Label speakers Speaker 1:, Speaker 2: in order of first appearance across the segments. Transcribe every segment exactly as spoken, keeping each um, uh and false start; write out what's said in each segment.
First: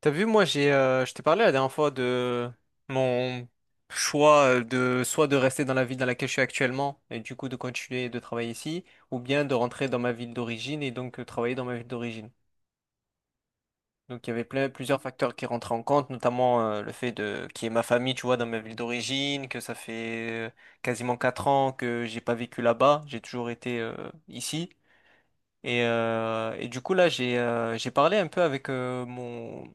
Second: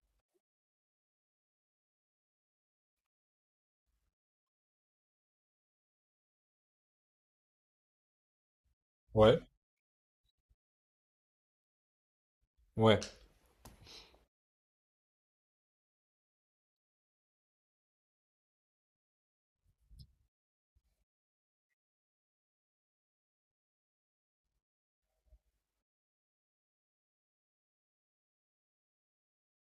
Speaker 1: T'as vu, moi, j'ai, euh, je t'ai parlé la dernière fois de mon choix euh, de soit de rester dans la ville dans laquelle je suis actuellement et du coup de continuer de travailler ici, ou
Speaker 2: Ouais,
Speaker 1: bien de rentrer dans ma ville d'origine et donc euh, travailler dans ma ville d'origine.
Speaker 2: ouais,
Speaker 1: Donc il y avait plein, plusieurs facteurs qui rentraient en compte, notamment euh, le fait de qu'il y ait ma famille, tu vois, dans ma ville d'origine, que ça fait euh, quasiment quatre ans que j'ai pas vécu là-bas, j'ai toujours été euh, ici. Et, euh, et du coup, là, j'ai euh, j'ai parlé un peu avec euh, mon,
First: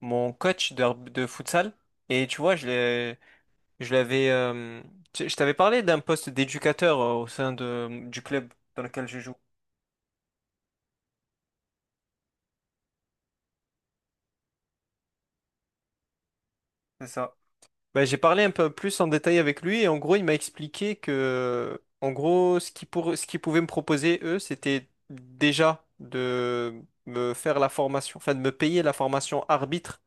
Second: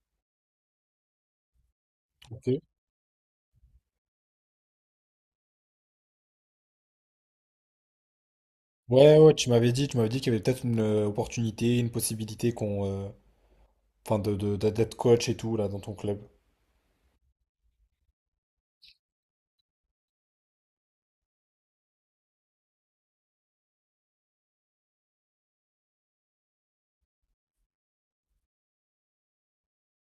Speaker 1: mon coach de, de futsal. Et tu vois,
Speaker 2: ok.
Speaker 1: je l'ai, je l'avais, euh, tu- je t'avais parlé d'un poste d'éducateur euh, au sein de, du club dans lequel
Speaker 2: Ouais,
Speaker 1: je
Speaker 2: ouais,
Speaker 1: joue.
Speaker 2: tu m'avais dit, tu m'avais dit qu'il y avait peut-être une euh, opportunité, une possibilité qu'on, euh, enfin, de, de- de- d'être coach et tout là dans ton club.
Speaker 1: C'est ça. Ben, j'ai parlé un peu plus en détail avec lui et en gros, il m'a expliqué que, en gros, ce qui pour, ce qu'ils pouvaient me proposer, eux, c'était déjà de me faire la formation, enfin de me payer la formation arbitre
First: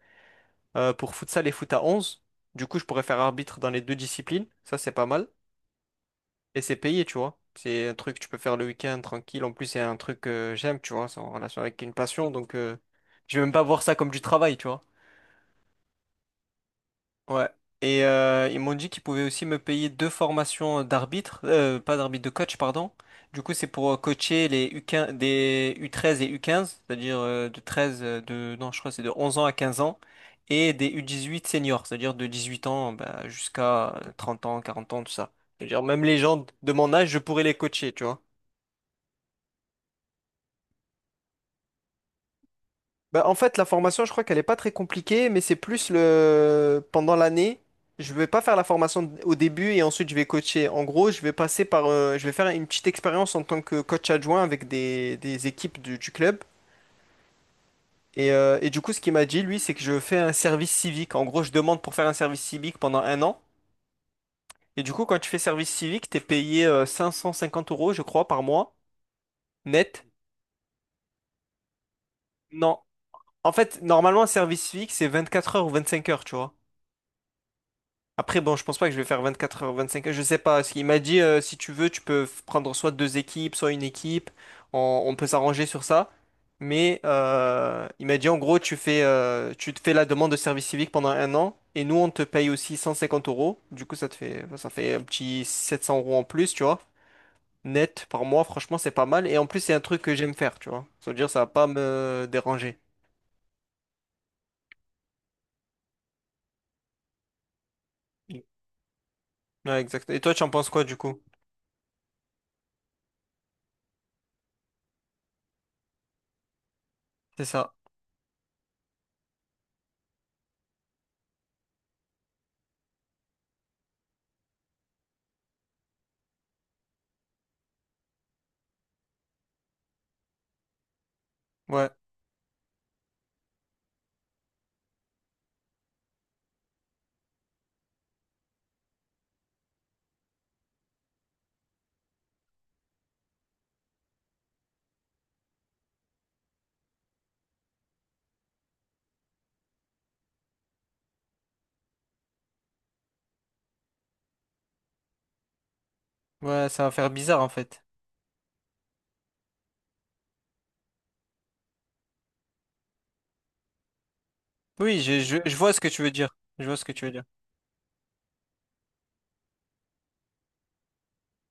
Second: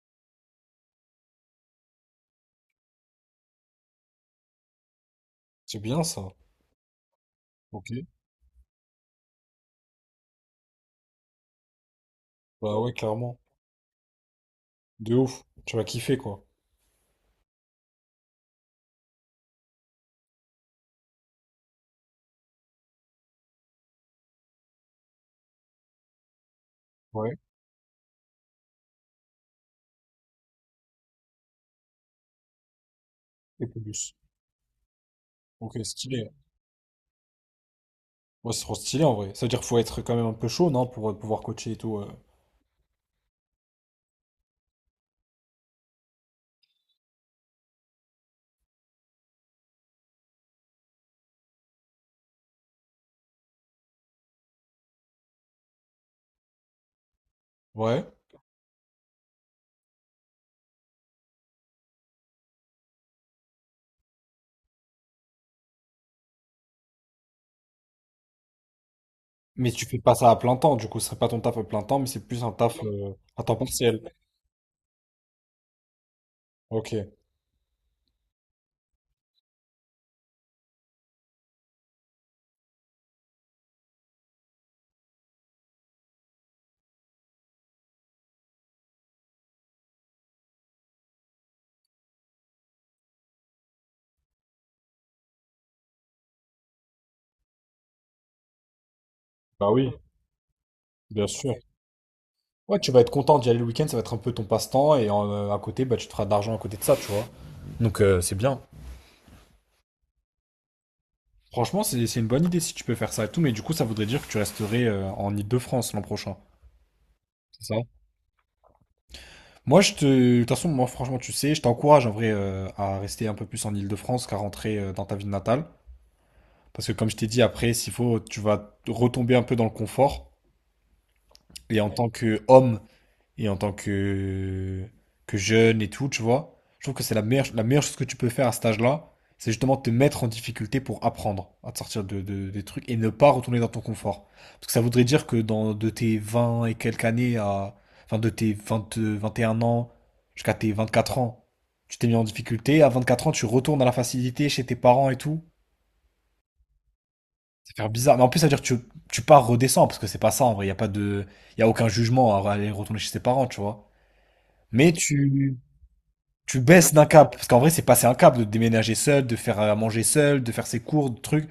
Speaker 1: euh, pour futsal et foot à onze. Du coup, je pourrais faire arbitre dans les deux disciplines. Ça, c'est pas mal.
Speaker 2: C'est bien ça.
Speaker 1: Et c'est payé, tu vois.
Speaker 2: Ok.
Speaker 1: C'est un truc que tu peux faire le week-end tranquille. En plus, c'est un truc que j'aime, tu vois. C'est en relation avec une passion. Donc, euh,
Speaker 2: Bah ouais,
Speaker 1: je
Speaker 2: clairement.
Speaker 1: vais même pas voir ça comme du travail, tu vois.
Speaker 2: De ouf. Tu vas kiffer quoi.
Speaker 1: Ouais. Et euh, ils m'ont dit qu'ils pouvaient aussi me payer deux formations d'arbitre, euh, pas d'arbitre, de coach, pardon. Du coup, c'est pour euh, coacher les U quinze, des U treize et U quinze, c'est-à-dire
Speaker 2: Ouais.
Speaker 1: euh, de treize euh, de, non, je crois que c'est de onze ans à quinze ans, et des U dix-huit seniors, c'est-à-dire de dix-huit ans bah,
Speaker 2: Et
Speaker 1: jusqu'à euh,
Speaker 2: plus.
Speaker 1: trente ans, quarante ans, tout ça.
Speaker 2: Ok,
Speaker 1: C'est-à-dire même les
Speaker 2: stylé.
Speaker 1: gens de mon âge, je pourrais les coacher, tu vois.
Speaker 2: Ouais, c'est trop stylé en vrai. Ça veut dire qu'il faut être quand même un peu chaud, non, pour euh, pouvoir coacher et tout. euh.
Speaker 1: Bah, en fait, la formation, je crois qu'elle est pas très compliquée, mais c'est plus le pendant l'année. Je vais pas faire la formation au début et ensuite je vais coacher. En gros, je vais passer par, euh, je vais faire une petite expérience en tant que coach adjoint avec des, des équipes du, du club.
Speaker 2: Ouais.
Speaker 1: Et, euh, et du coup, ce qu'il m'a dit, lui, c'est que je fais un service civique. En gros, je demande pour faire un service civique pendant un an. Et du coup, quand tu fais service civique, t'es payé euh, cinq cent cinquante euros, je crois, par mois,
Speaker 2: Mais tu fais
Speaker 1: net.
Speaker 2: pas ça à plein temps. Du coup, ce serait pas ton taf à plein temps, mais c'est plus un
Speaker 1: Non.
Speaker 2: taf euh, à
Speaker 1: En
Speaker 2: temps
Speaker 1: fait,
Speaker 2: partiel.
Speaker 1: normalement, un service civique, c'est vingt-quatre heures ou vingt-cinq heures, tu vois.
Speaker 2: Ok.
Speaker 1: Après, bon, je pense pas que je vais faire vingt-quatre heures, vingt-cinq heures, je sais pas. Il m'a dit, euh, si tu veux, tu peux f- prendre soit deux équipes, soit une équipe. On, on peut s'arranger sur ça. Mais euh, il m'a dit, en gros, tu fais, euh, tu te fais la demande de service civique pendant un an. Et nous, on te paye aussi cent cinquante euros. Du coup, ça te fait, ça fait un petit sept cents euros en plus, tu vois. Net par mois, franchement, c'est pas mal. Et en plus,
Speaker 2: Bah
Speaker 1: c'est un
Speaker 2: oui,
Speaker 1: truc que j'aime faire, tu vois. Ça veut
Speaker 2: bien
Speaker 1: dire, ça va
Speaker 2: sûr.
Speaker 1: pas me déranger.
Speaker 2: Ouais, tu vas être content d'y aller le week-end, ça va être un peu ton passe-temps, et euh, à côté, bah, tu te feras de l'argent à côté de ça, tu vois. Donc euh, c'est bien.
Speaker 1: Ouais, exact. Et toi, tu en penses quoi, du coup?
Speaker 2: Franchement, c'est c'est une bonne idée si tu peux faire ça et tout, mais du coup, ça voudrait dire que tu resterais euh, en Île-de-France l'an prochain.
Speaker 1: C'est
Speaker 2: C'est
Speaker 1: ça.
Speaker 2: ça? Moi, je te... De toute façon, moi, franchement, tu sais, je t'encourage en vrai euh, à rester un peu plus en Île-de-France qu'à rentrer euh, dans ta ville natale. Parce que comme je t'ai dit, après, s'il faut, tu vas retomber un peu dans le confort. Et en
Speaker 1: Ouais.
Speaker 2: tant qu'homme et en tant que, que jeune et tout, tu vois. Je trouve que c'est la meilleure, la meilleure chose que tu peux faire à cet âge-là, c'est justement te mettre en difficulté pour apprendre à te sortir de, de- des trucs et ne pas retourner dans ton confort. Parce que ça voudrait dire que dans, de tes vingt et quelques années à, enfin de tes vingt vingt et un ans jusqu'à tes vingt quatre ans, tu t'es mis en difficulté. À vingt quatre ans, tu retournes à la facilité chez tes parents et tout.
Speaker 1: Ouais, ça va faire bizarre, en
Speaker 2: Ça
Speaker 1: fait.
Speaker 2: fait bizarre. Mais en plus, ça veut dire que tu, tu pars redescends parce que c'est pas ça en vrai. Il y a pas de, il y a aucun jugement à aller retourner chez ses parents, tu vois. Mais
Speaker 1: Oui, je, je, je
Speaker 2: tu,
Speaker 1: vois ce que tu veux dire.
Speaker 2: tu
Speaker 1: Je vois ce que
Speaker 2: baisses d'un
Speaker 1: tu veux dire.
Speaker 2: cap. Parce qu'en vrai, c'est passer un cap de déménager seul, de faire à manger seul, de faire ses cours, de trucs.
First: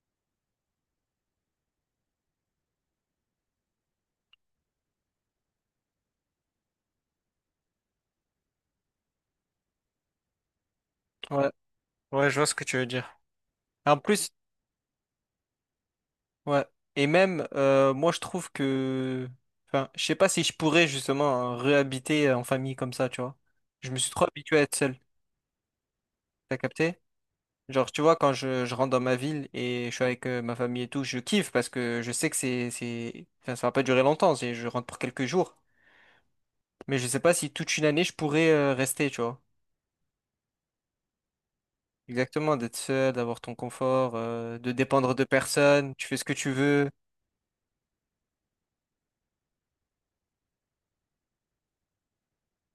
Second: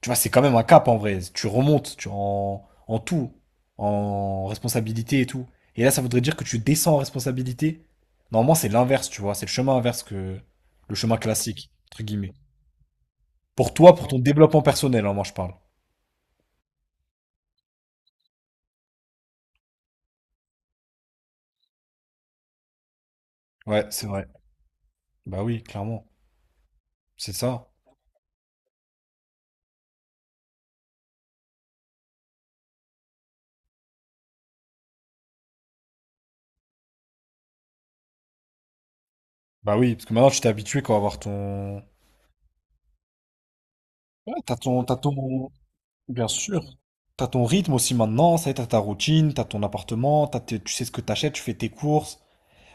Speaker 2: Tu vois, c'est quand même un cap en vrai. Tu remontes tu en, en tout, en responsabilité et tout. Et là, ça voudrait dire que tu descends en responsabilité. Normalement, c'est l'inverse, tu vois. C'est le chemin inverse que le chemin
Speaker 1: Ouais,
Speaker 2: classique, entre
Speaker 1: ouais,
Speaker 2: guillemets.
Speaker 1: je vois ce que tu veux dire.
Speaker 2: Pour toi,
Speaker 1: En
Speaker 2: pour ton
Speaker 1: plus,
Speaker 2: développement personnel, hein, moi, je parle.
Speaker 1: ouais. Et même, euh, moi, je trouve que, enfin, je sais pas si je pourrais justement euh, réhabiter en famille comme ça, tu vois.
Speaker 2: Ouais,
Speaker 1: Je me
Speaker 2: c'est
Speaker 1: suis trop
Speaker 2: vrai.
Speaker 1: habitué à être seul.
Speaker 2: Bah oui, clairement.
Speaker 1: T'as capté?
Speaker 2: C'est ça.
Speaker 1: Genre, tu vois, quand je, je rentre dans ma ville et je suis avec euh, ma famille et tout, je kiffe parce que je sais que c'est, c'est, enfin, ça va pas durer longtemps. C'est, je rentre pour quelques jours. Mais je sais pas si toute une année je pourrais euh, rester, tu vois.
Speaker 2: Bah oui, parce que maintenant, tu t'es habitué quoi, à avoir ton...
Speaker 1: Exactement, d'être seul, d'avoir ton confort,
Speaker 2: Ouais, t'as
Speaker 1: euh, de
Speaker 2: ton, t'as
Speaker 1: dépendre de
Speaker 2: ton...
Speaker 1: personne, tu fais ce
Speaker 2: Bien
Speaker 1: que tu
Speaker 2: sûr.
Speaker 1: veux.
Speaker 2: T'as ton rythme aussi maintenant, ça y est, t'as ta routine, t'as ton appartement, t'as tes- tu sais ce que t'achètes, tu fais tes courses.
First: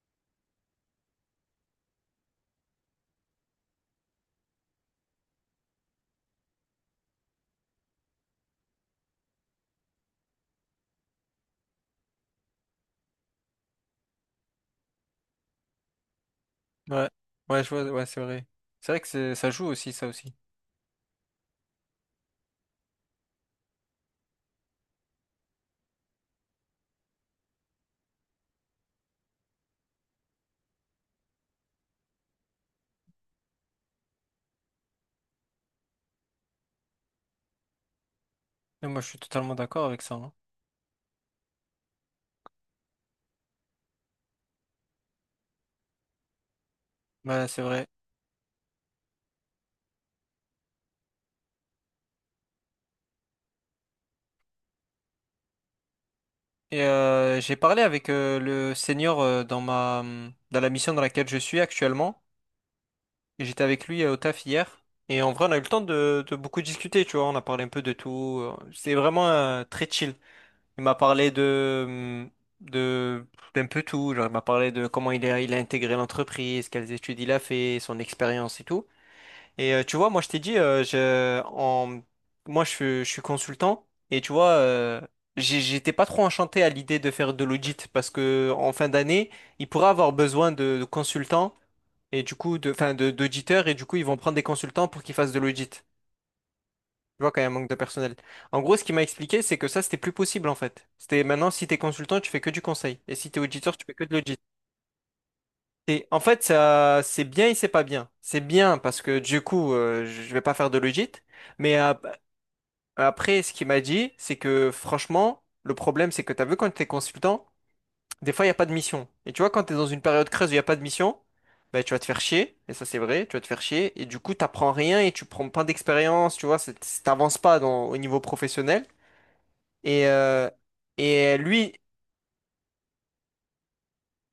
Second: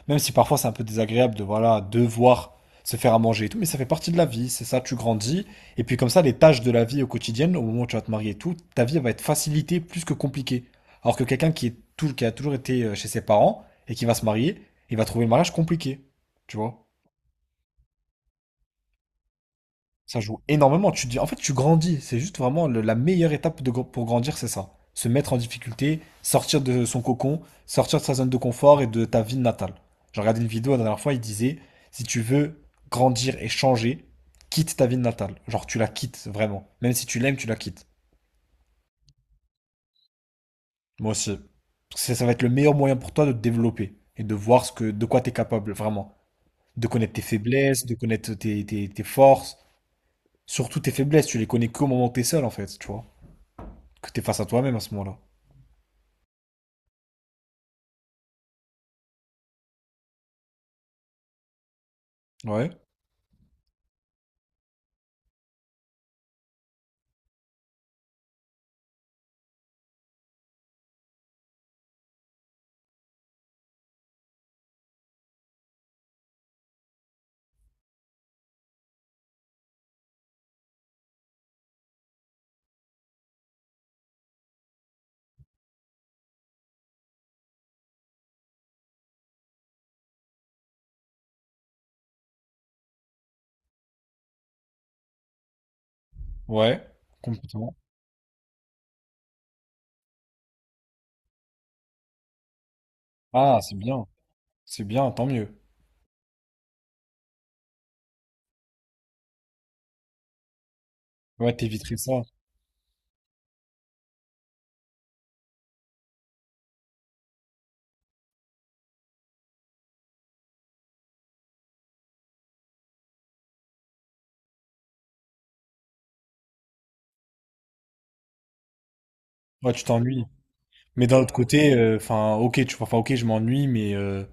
Speaker 2: Même si parfois c'est un peu désagréable de, voilà, devoir se faire à manger et tout, mais ça fait partie de la vie, c'est ça, tu grandis. Et puis comme ça, les tâches de la vie au quotidien, au moment où tu vas te marier et tout, ta vie elle va être facilitée plus que compliquée. Alors que quelqu'un qui est tout, qui a toujours été euh, chez ses parents et qui va se marier, il va trouver le mariage compliqué. Tu vois?
Speaker 1: Ouais, ouais, je vois, ouais, c'est vrai. C'est vrai que c'est- ça joue aussi, ça
Speaker 2: Ça
Speaker 1: aussi.
Speaker 2: joue énormément. Tu dis, en fait, tu grandis. C'est juste vraiment le- la meilleure étape de, gr- pour grandir, c'est ça. Se mettre en difficulté, sortir de son cocon, sortir de sa zone de confort et de ta ville natale. J'ai regardé une vidéo la dernière fois, il disait, si tu veux grandir et changer, quitte ta ville natale. Genre, tu la quittes vraiment. Même si tu l'aimes, tu la quittes.
Speaker 1: Et moi, je suis totalement d'accord avec ça, hein.
Speaker 2: Moi aussi. Parce que ça ça va être le meilleur moyen pour toi de te développer et de voir ce que, de quoi tu es capable, vraiment. De connaître tes
Speaker 1: Ouais, c'est
Speaker 2: faiblesses,
Speaker 1: vrai.
Speaker 2: de connaître tes, tes- tes forces. Surtout tes faiblesses, tu les connais qu'au moment où t'es seul, en fait, tu vois. que t'es face à toi-même à ce moment-là.
Speaker 1: Et euh, j'ai parlé avec euh, le senior euh, dans ma, hum, dans la mission dans laquelle je suis actuellement.
Speaker 2: Ouais,
Speaker 1: Et j'étais avec lui euh, au taf hier. Et en vrai, on a eu le temps de, de beaucoup discuter, tu vois. On a parlé un peu de tout. euh, C'est vraiment euh, très chill. Il m'a parlé de, de, d'un peu tout. Genre, il m'a parlé de comment il a, il a intégré l'entreprise, quelles études il a fait, son expérience et tout. Et euh, tu vois, moi, je t'ai dit, euh, je, en, moi, je, suis- je suis consultant. Et tu vois, euh, j'ai- j'étais pas trop enchanté à l'idée de faire de l'audit parce que en fin d'année, il pourra avoir besoin de, de consultants et du coup, de, enfin, de, d'auditeurs. Et du coup, ils vont prendre des consultants pour qu'ils fassent de l'audit.
Speaker 2: ouais,
Speaker 1: Tu vois, quand il y a un manque
Speaker 2: complètement.
Speaker 1: de personnel. En gros, ce qu'il m'a expliqué, c'est que ça, c'était plus possible, en fait. C'était maintenant, si t'es consultant, tu fais que du conseil. Et si t'es
Speaker 2: Ah,
Speaker 1: auditeur,
Speaker 2: c'est
Speaker 1: tu fais que
Speaker 2: bien,
Speaker 1: de l'audit.
Speaker 2: c'est bien, tant mieux.
Speaker 1: Et en fait, ça, c'est bien et c'est pas bien. C'est bien parce que du coup, euh, je vais pas faire de l'audit.
Speaker 2: Ouais,
Speaker 1: Mais
Speaker 2: t'éviterais
Speaker 1: ap-
Speaker 2: ça.
Speaker 1: après, ce qu'il m'a dit, c'est que franchement, le problème, c'est que t'as vu quand t'es consultant, des fois, il n'y a pas de mission. Et tu vois, quand t'es dans une période creuse où il n'y a pas de mission, bah, tu vas te faire chier. Et ça, c'est vrai, tu vas te faire chier. Et du coup, t'apprends rien et tu prends pas d'expérience. Tu vois, c'est- t'avances pas dans, au niveau professionnel.
Speaker 2: Ouais, tu
Speaker 1: Et,
Speaker 2: t'ennuies.
Speaker 1: euh,
Speaker 2: Mais d'un autre
Speaker 1: et
Speaker 2: côté,
Speaker 1: lui,
Speaker 2: euh, enfin, ok, tu vois, enfin ok, je m'ennuie, mais, euh,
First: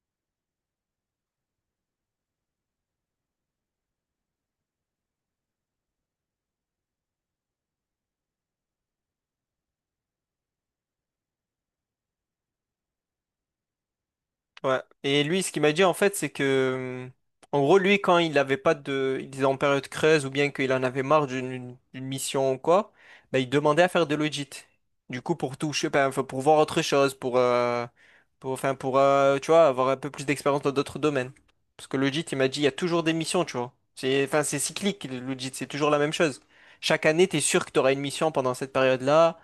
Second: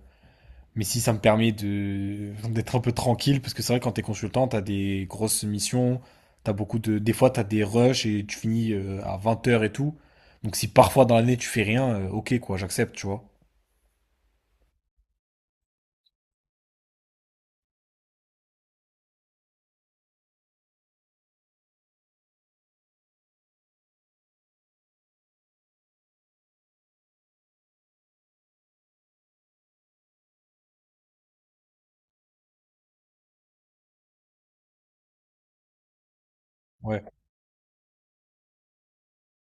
Speaker 2: mais si ça me permet de d'être un peu tranquille, parce que c'est vrai, quand t'es consultant, t'as des grosses missions, t'as beaucoup de, des fois, t'as des rushs et tu finis euh, à 20 heures et tout. Donc si parfois dans l'année tu fais rien, euh, ok, quoi, j'accepte, tu vois.
Speaker 1: ouais. Et lui, ce qu'il m'a dit en fait, c'est que, hum, en gros, lui, quand il n'avait pas de, il était en période creuse ou bien qu'il en avait marre d'une d'une mission ou quoi, bah, il demandait à faire de l'audit. Du coup, pour toucher, ben, enfin, pour voir autre chose, pour, euh, pour, enfin, pour, euh, tu vois, avoir un peu plus d'expérience dans d'autres domaines. Parce que l'audit, il m'a dit, il y a toujours des missions, tu vois. C'est, enfin, c'est cyclique, l'audit, c'est toujours la même chose.
Speaker 2: Ouais,
Speaker 1: Chaque année, tu es sûr que tu auras une mission pendant cette période-là.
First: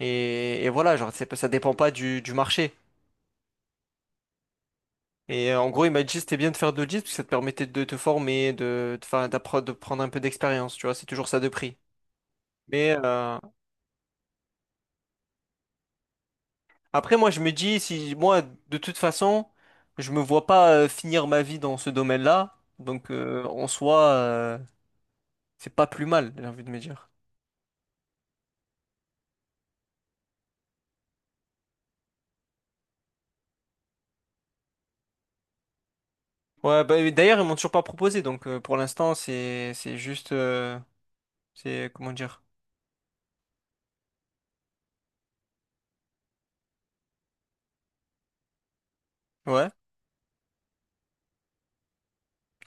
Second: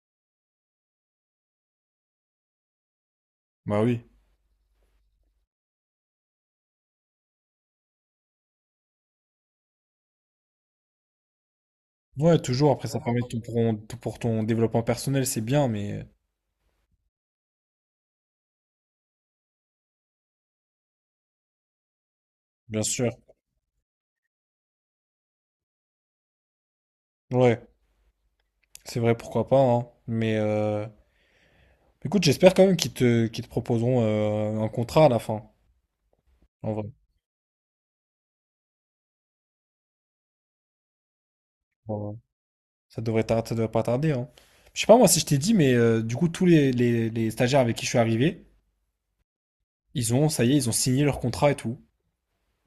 Speaker 1: Et, et voilà, genre, c'est pas- ça dépend pas du, du marché.
Speaker 2: bah oui.
Speaker 1: Et euh, en gros, il m'a dit c'était bien de faire deux l'audience parce que ça te permettait de te former, de, de, 'fin, d'appre- de prendre un peu d'expérience, tu vois, c'est toujours ça de prix.
Speaker 2: Ouais, toujours, après,
Speaker 1: Mais
Speaker 2: ça permet
Speaker 1: euh,
Speaker 2: tout pour, tout pour ton développement personnel, c'est bien, mais.
Speaker 1: après, moi, je me dis, si moi, de toute façon, je me vois pas euh, finir ma vie dans ce domaine-là,
Speaker 2: Bien sûr.
Speaker 1: donc euh, en soi, euh, c'est pas plus mal, j'ai envie de me dire.
Speaker 2: Ouais, c'est vrai, pourquoi pas, hein. Mais euh, écoute, j'espère quand même qu'ils te, qu'ils te proposeront euh, un contrat à la fin. En
Speaker 1: Ouais,
Speaker 2: vrai.
Speaker 1: bah, et d'ailleurs, ils m'ont toujours pas proposé, donc euh, pour l'instant, c'est c'est juste, euh, c'est
Speaker 2: Bon,
Speaker 1: comment
Speaker 2: euh,
Speaker 1: dire?
Speaker 2: ça devrait tar- ça devrait pas tarder, hein. Je sais pas moi si je t'ai dit, mais euh, du coup, tous les, les- les stagiaires avec qui je suis arrivé,
Speaker 1: Ouais,
Speaker 2: ils ont, ça y est, ils ont signé leur contrat et tout.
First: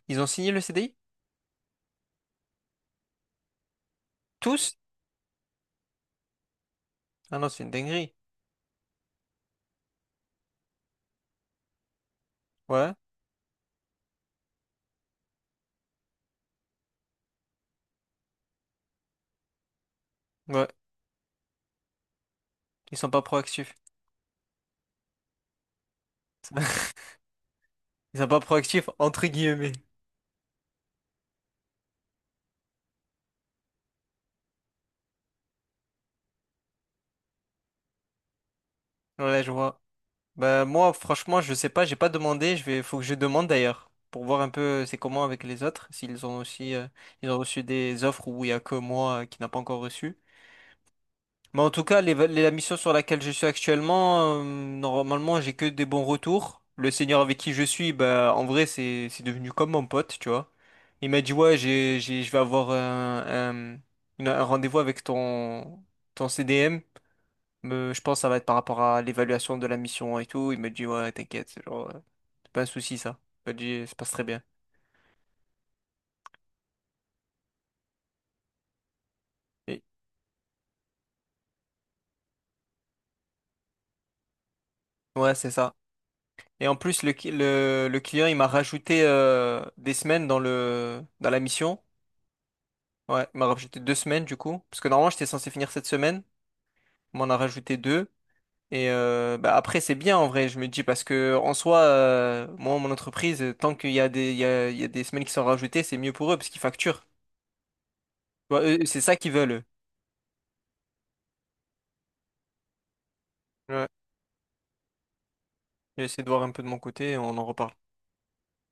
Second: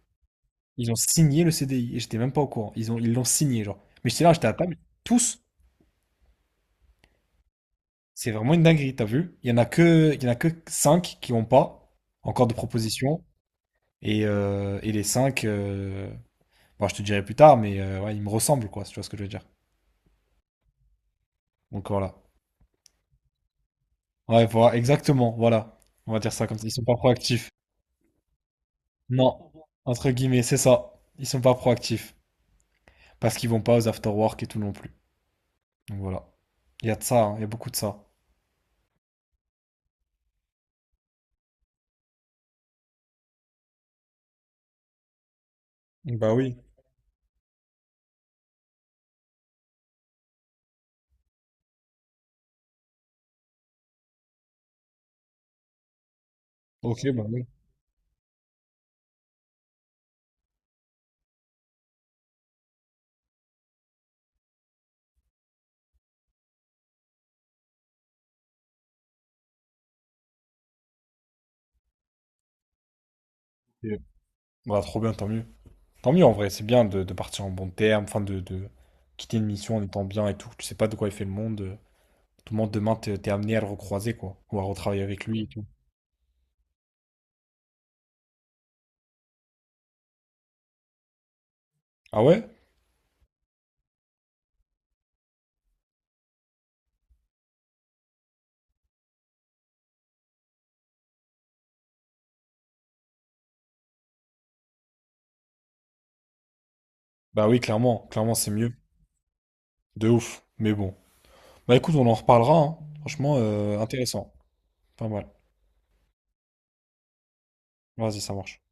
Speaker 1: ils ont signé le
Speaker 2: Ils ont
Speaker 1: C D I?
Speaker 2: signé le C D I et j'étais même pas au courant. Ils ont, ils l'ont signé, genre. Mais j'étais là, j'étais à
Speaker 1: Tous?
Speaker 2: table. Tous,
Speaker 1: Ah non, c'est une dinguerie.
Speaker 2: c'est vraiment une dinguerie, t'as vu? Il y en a que, il y en a que cinq qui ont pas encore de
Speaker 1: Ouais.
Speaker 2: proposition et, euh, et les cinq. euh, Bon, je te dirai plus tard, mais euh, ouais, ils me ressemblent, quoi, si tu vois ce que je veux dire.
Speaker 1: Ouais,
Speaker 2: Donc voilà.
Speaker 1: ils sont pas proactifs.
Speaker 2: Ouais, voilà, exactement, voilà. On va dire ça comme ça. Ils sont pas proactifs.
Speaker 1: Ils sont pas proactifs entre
Speaker 2: Non,
Speaker 1: guillemets.
Speaker 2: entre guillemets, c'est ça. Ils sont pas proactifs. Parce qu'ils vont pas aux after-work et tout non plus. Donc voilà. Il y a de ça, hein, il y a beaucoup de ça.
Speaker 1: Ouais, je vois. Bah moi, franchement, je sais pas, j'ai pas demandé. Je vais, faut que je demande d'ailleurs pour voir un peu euh, c'est comment avec les autres, s'ils
Speaker 2: Bah
Speaker 1: ont
Speaker 2: oui.
Speaker 1: aussi, euh, ils ont reçu des offres où il y a que moi euh, qui n'a pas encore reçu. Mais en tout cas, les- les- la mission sur laquelle je suis actuellement, euh, normalement, j'ai que des bons retours. Le
Speaker 2: Ok,
Speaker 1: seigneur
Speaker 2: bah
Speaker 1: avec
Speaker 2: oui.
Speaker 1: qui je suis, bah, en vrai, c'est c'est devenu comme mon pote, tu vois. Il m'a dit, ouais, j'ai, j'ai- je vais avoir un, un- une- un rendez-vous avec ton, ton C D M. Mais je pense que ça va être par rapport à l'évaluation de la mission et tout. Il m'a dit, ouais, t'inquiète, c'est genre, euh, c'est pas un souci, ça. Il m'a dit, ça
Speaker 2: Et-
Speaker 1: passe très bien.
Speaker 2: Bah, trop bien, tant mieux. Tant mieux en vrai, c'est bien de, de partir en bon terme, enfin de, de quitter une mission en
Speaker 1: Et-
Speaker 2: étant bien et tout. Tu sais pas de quoi il fait le monde. euh, Tout le monde demain, t'es t'es amené à le recroiser, quoi. Ou à retravailler avec
Speaker 1: ouais,
Speaker 2: lui et
Speaker 1: c'est
Speaker 2: tout.
Speaker 1: ça. Et en plus, le, cli- le, le client, il m'a rajouté euh, des semaines dans le, dans la mission.
Speaker 2: Ah ouais?
Speaker 1: Ouais, il m'a rajouté deux semaines du coup. Parce que normalement, j'étais censé finir cette semaine. On m'en a rajouté deux. Et euh, bah, après, c'est bien en vrai, je me dis, parce que en soi, euh, moi, mon entreprise, euh, tant qu'il y a des, il y a, il y a des semaines qui sont rajoutées, c'est mieux pour eux parce qu'ils facturent. Tu
Speaker 2: Bah oui, clairement, clairement, c'est
Speaker 1: vois,
Speaker 2: mieux.
Speaker 1: eux, c'est ça qu'ils veulent, eux.
Speaker 2: De ouf. Mais bon. Bah écoute, on en reparlera, hein. Franchement, euh,
Speaker 1: Ouais.
Speaker 2: intéressant. Pas mal.
Speaker 1: J'essaie de voir un peu de mon côté, on en reparle.
Speaker 2: Vas-y, ça marche.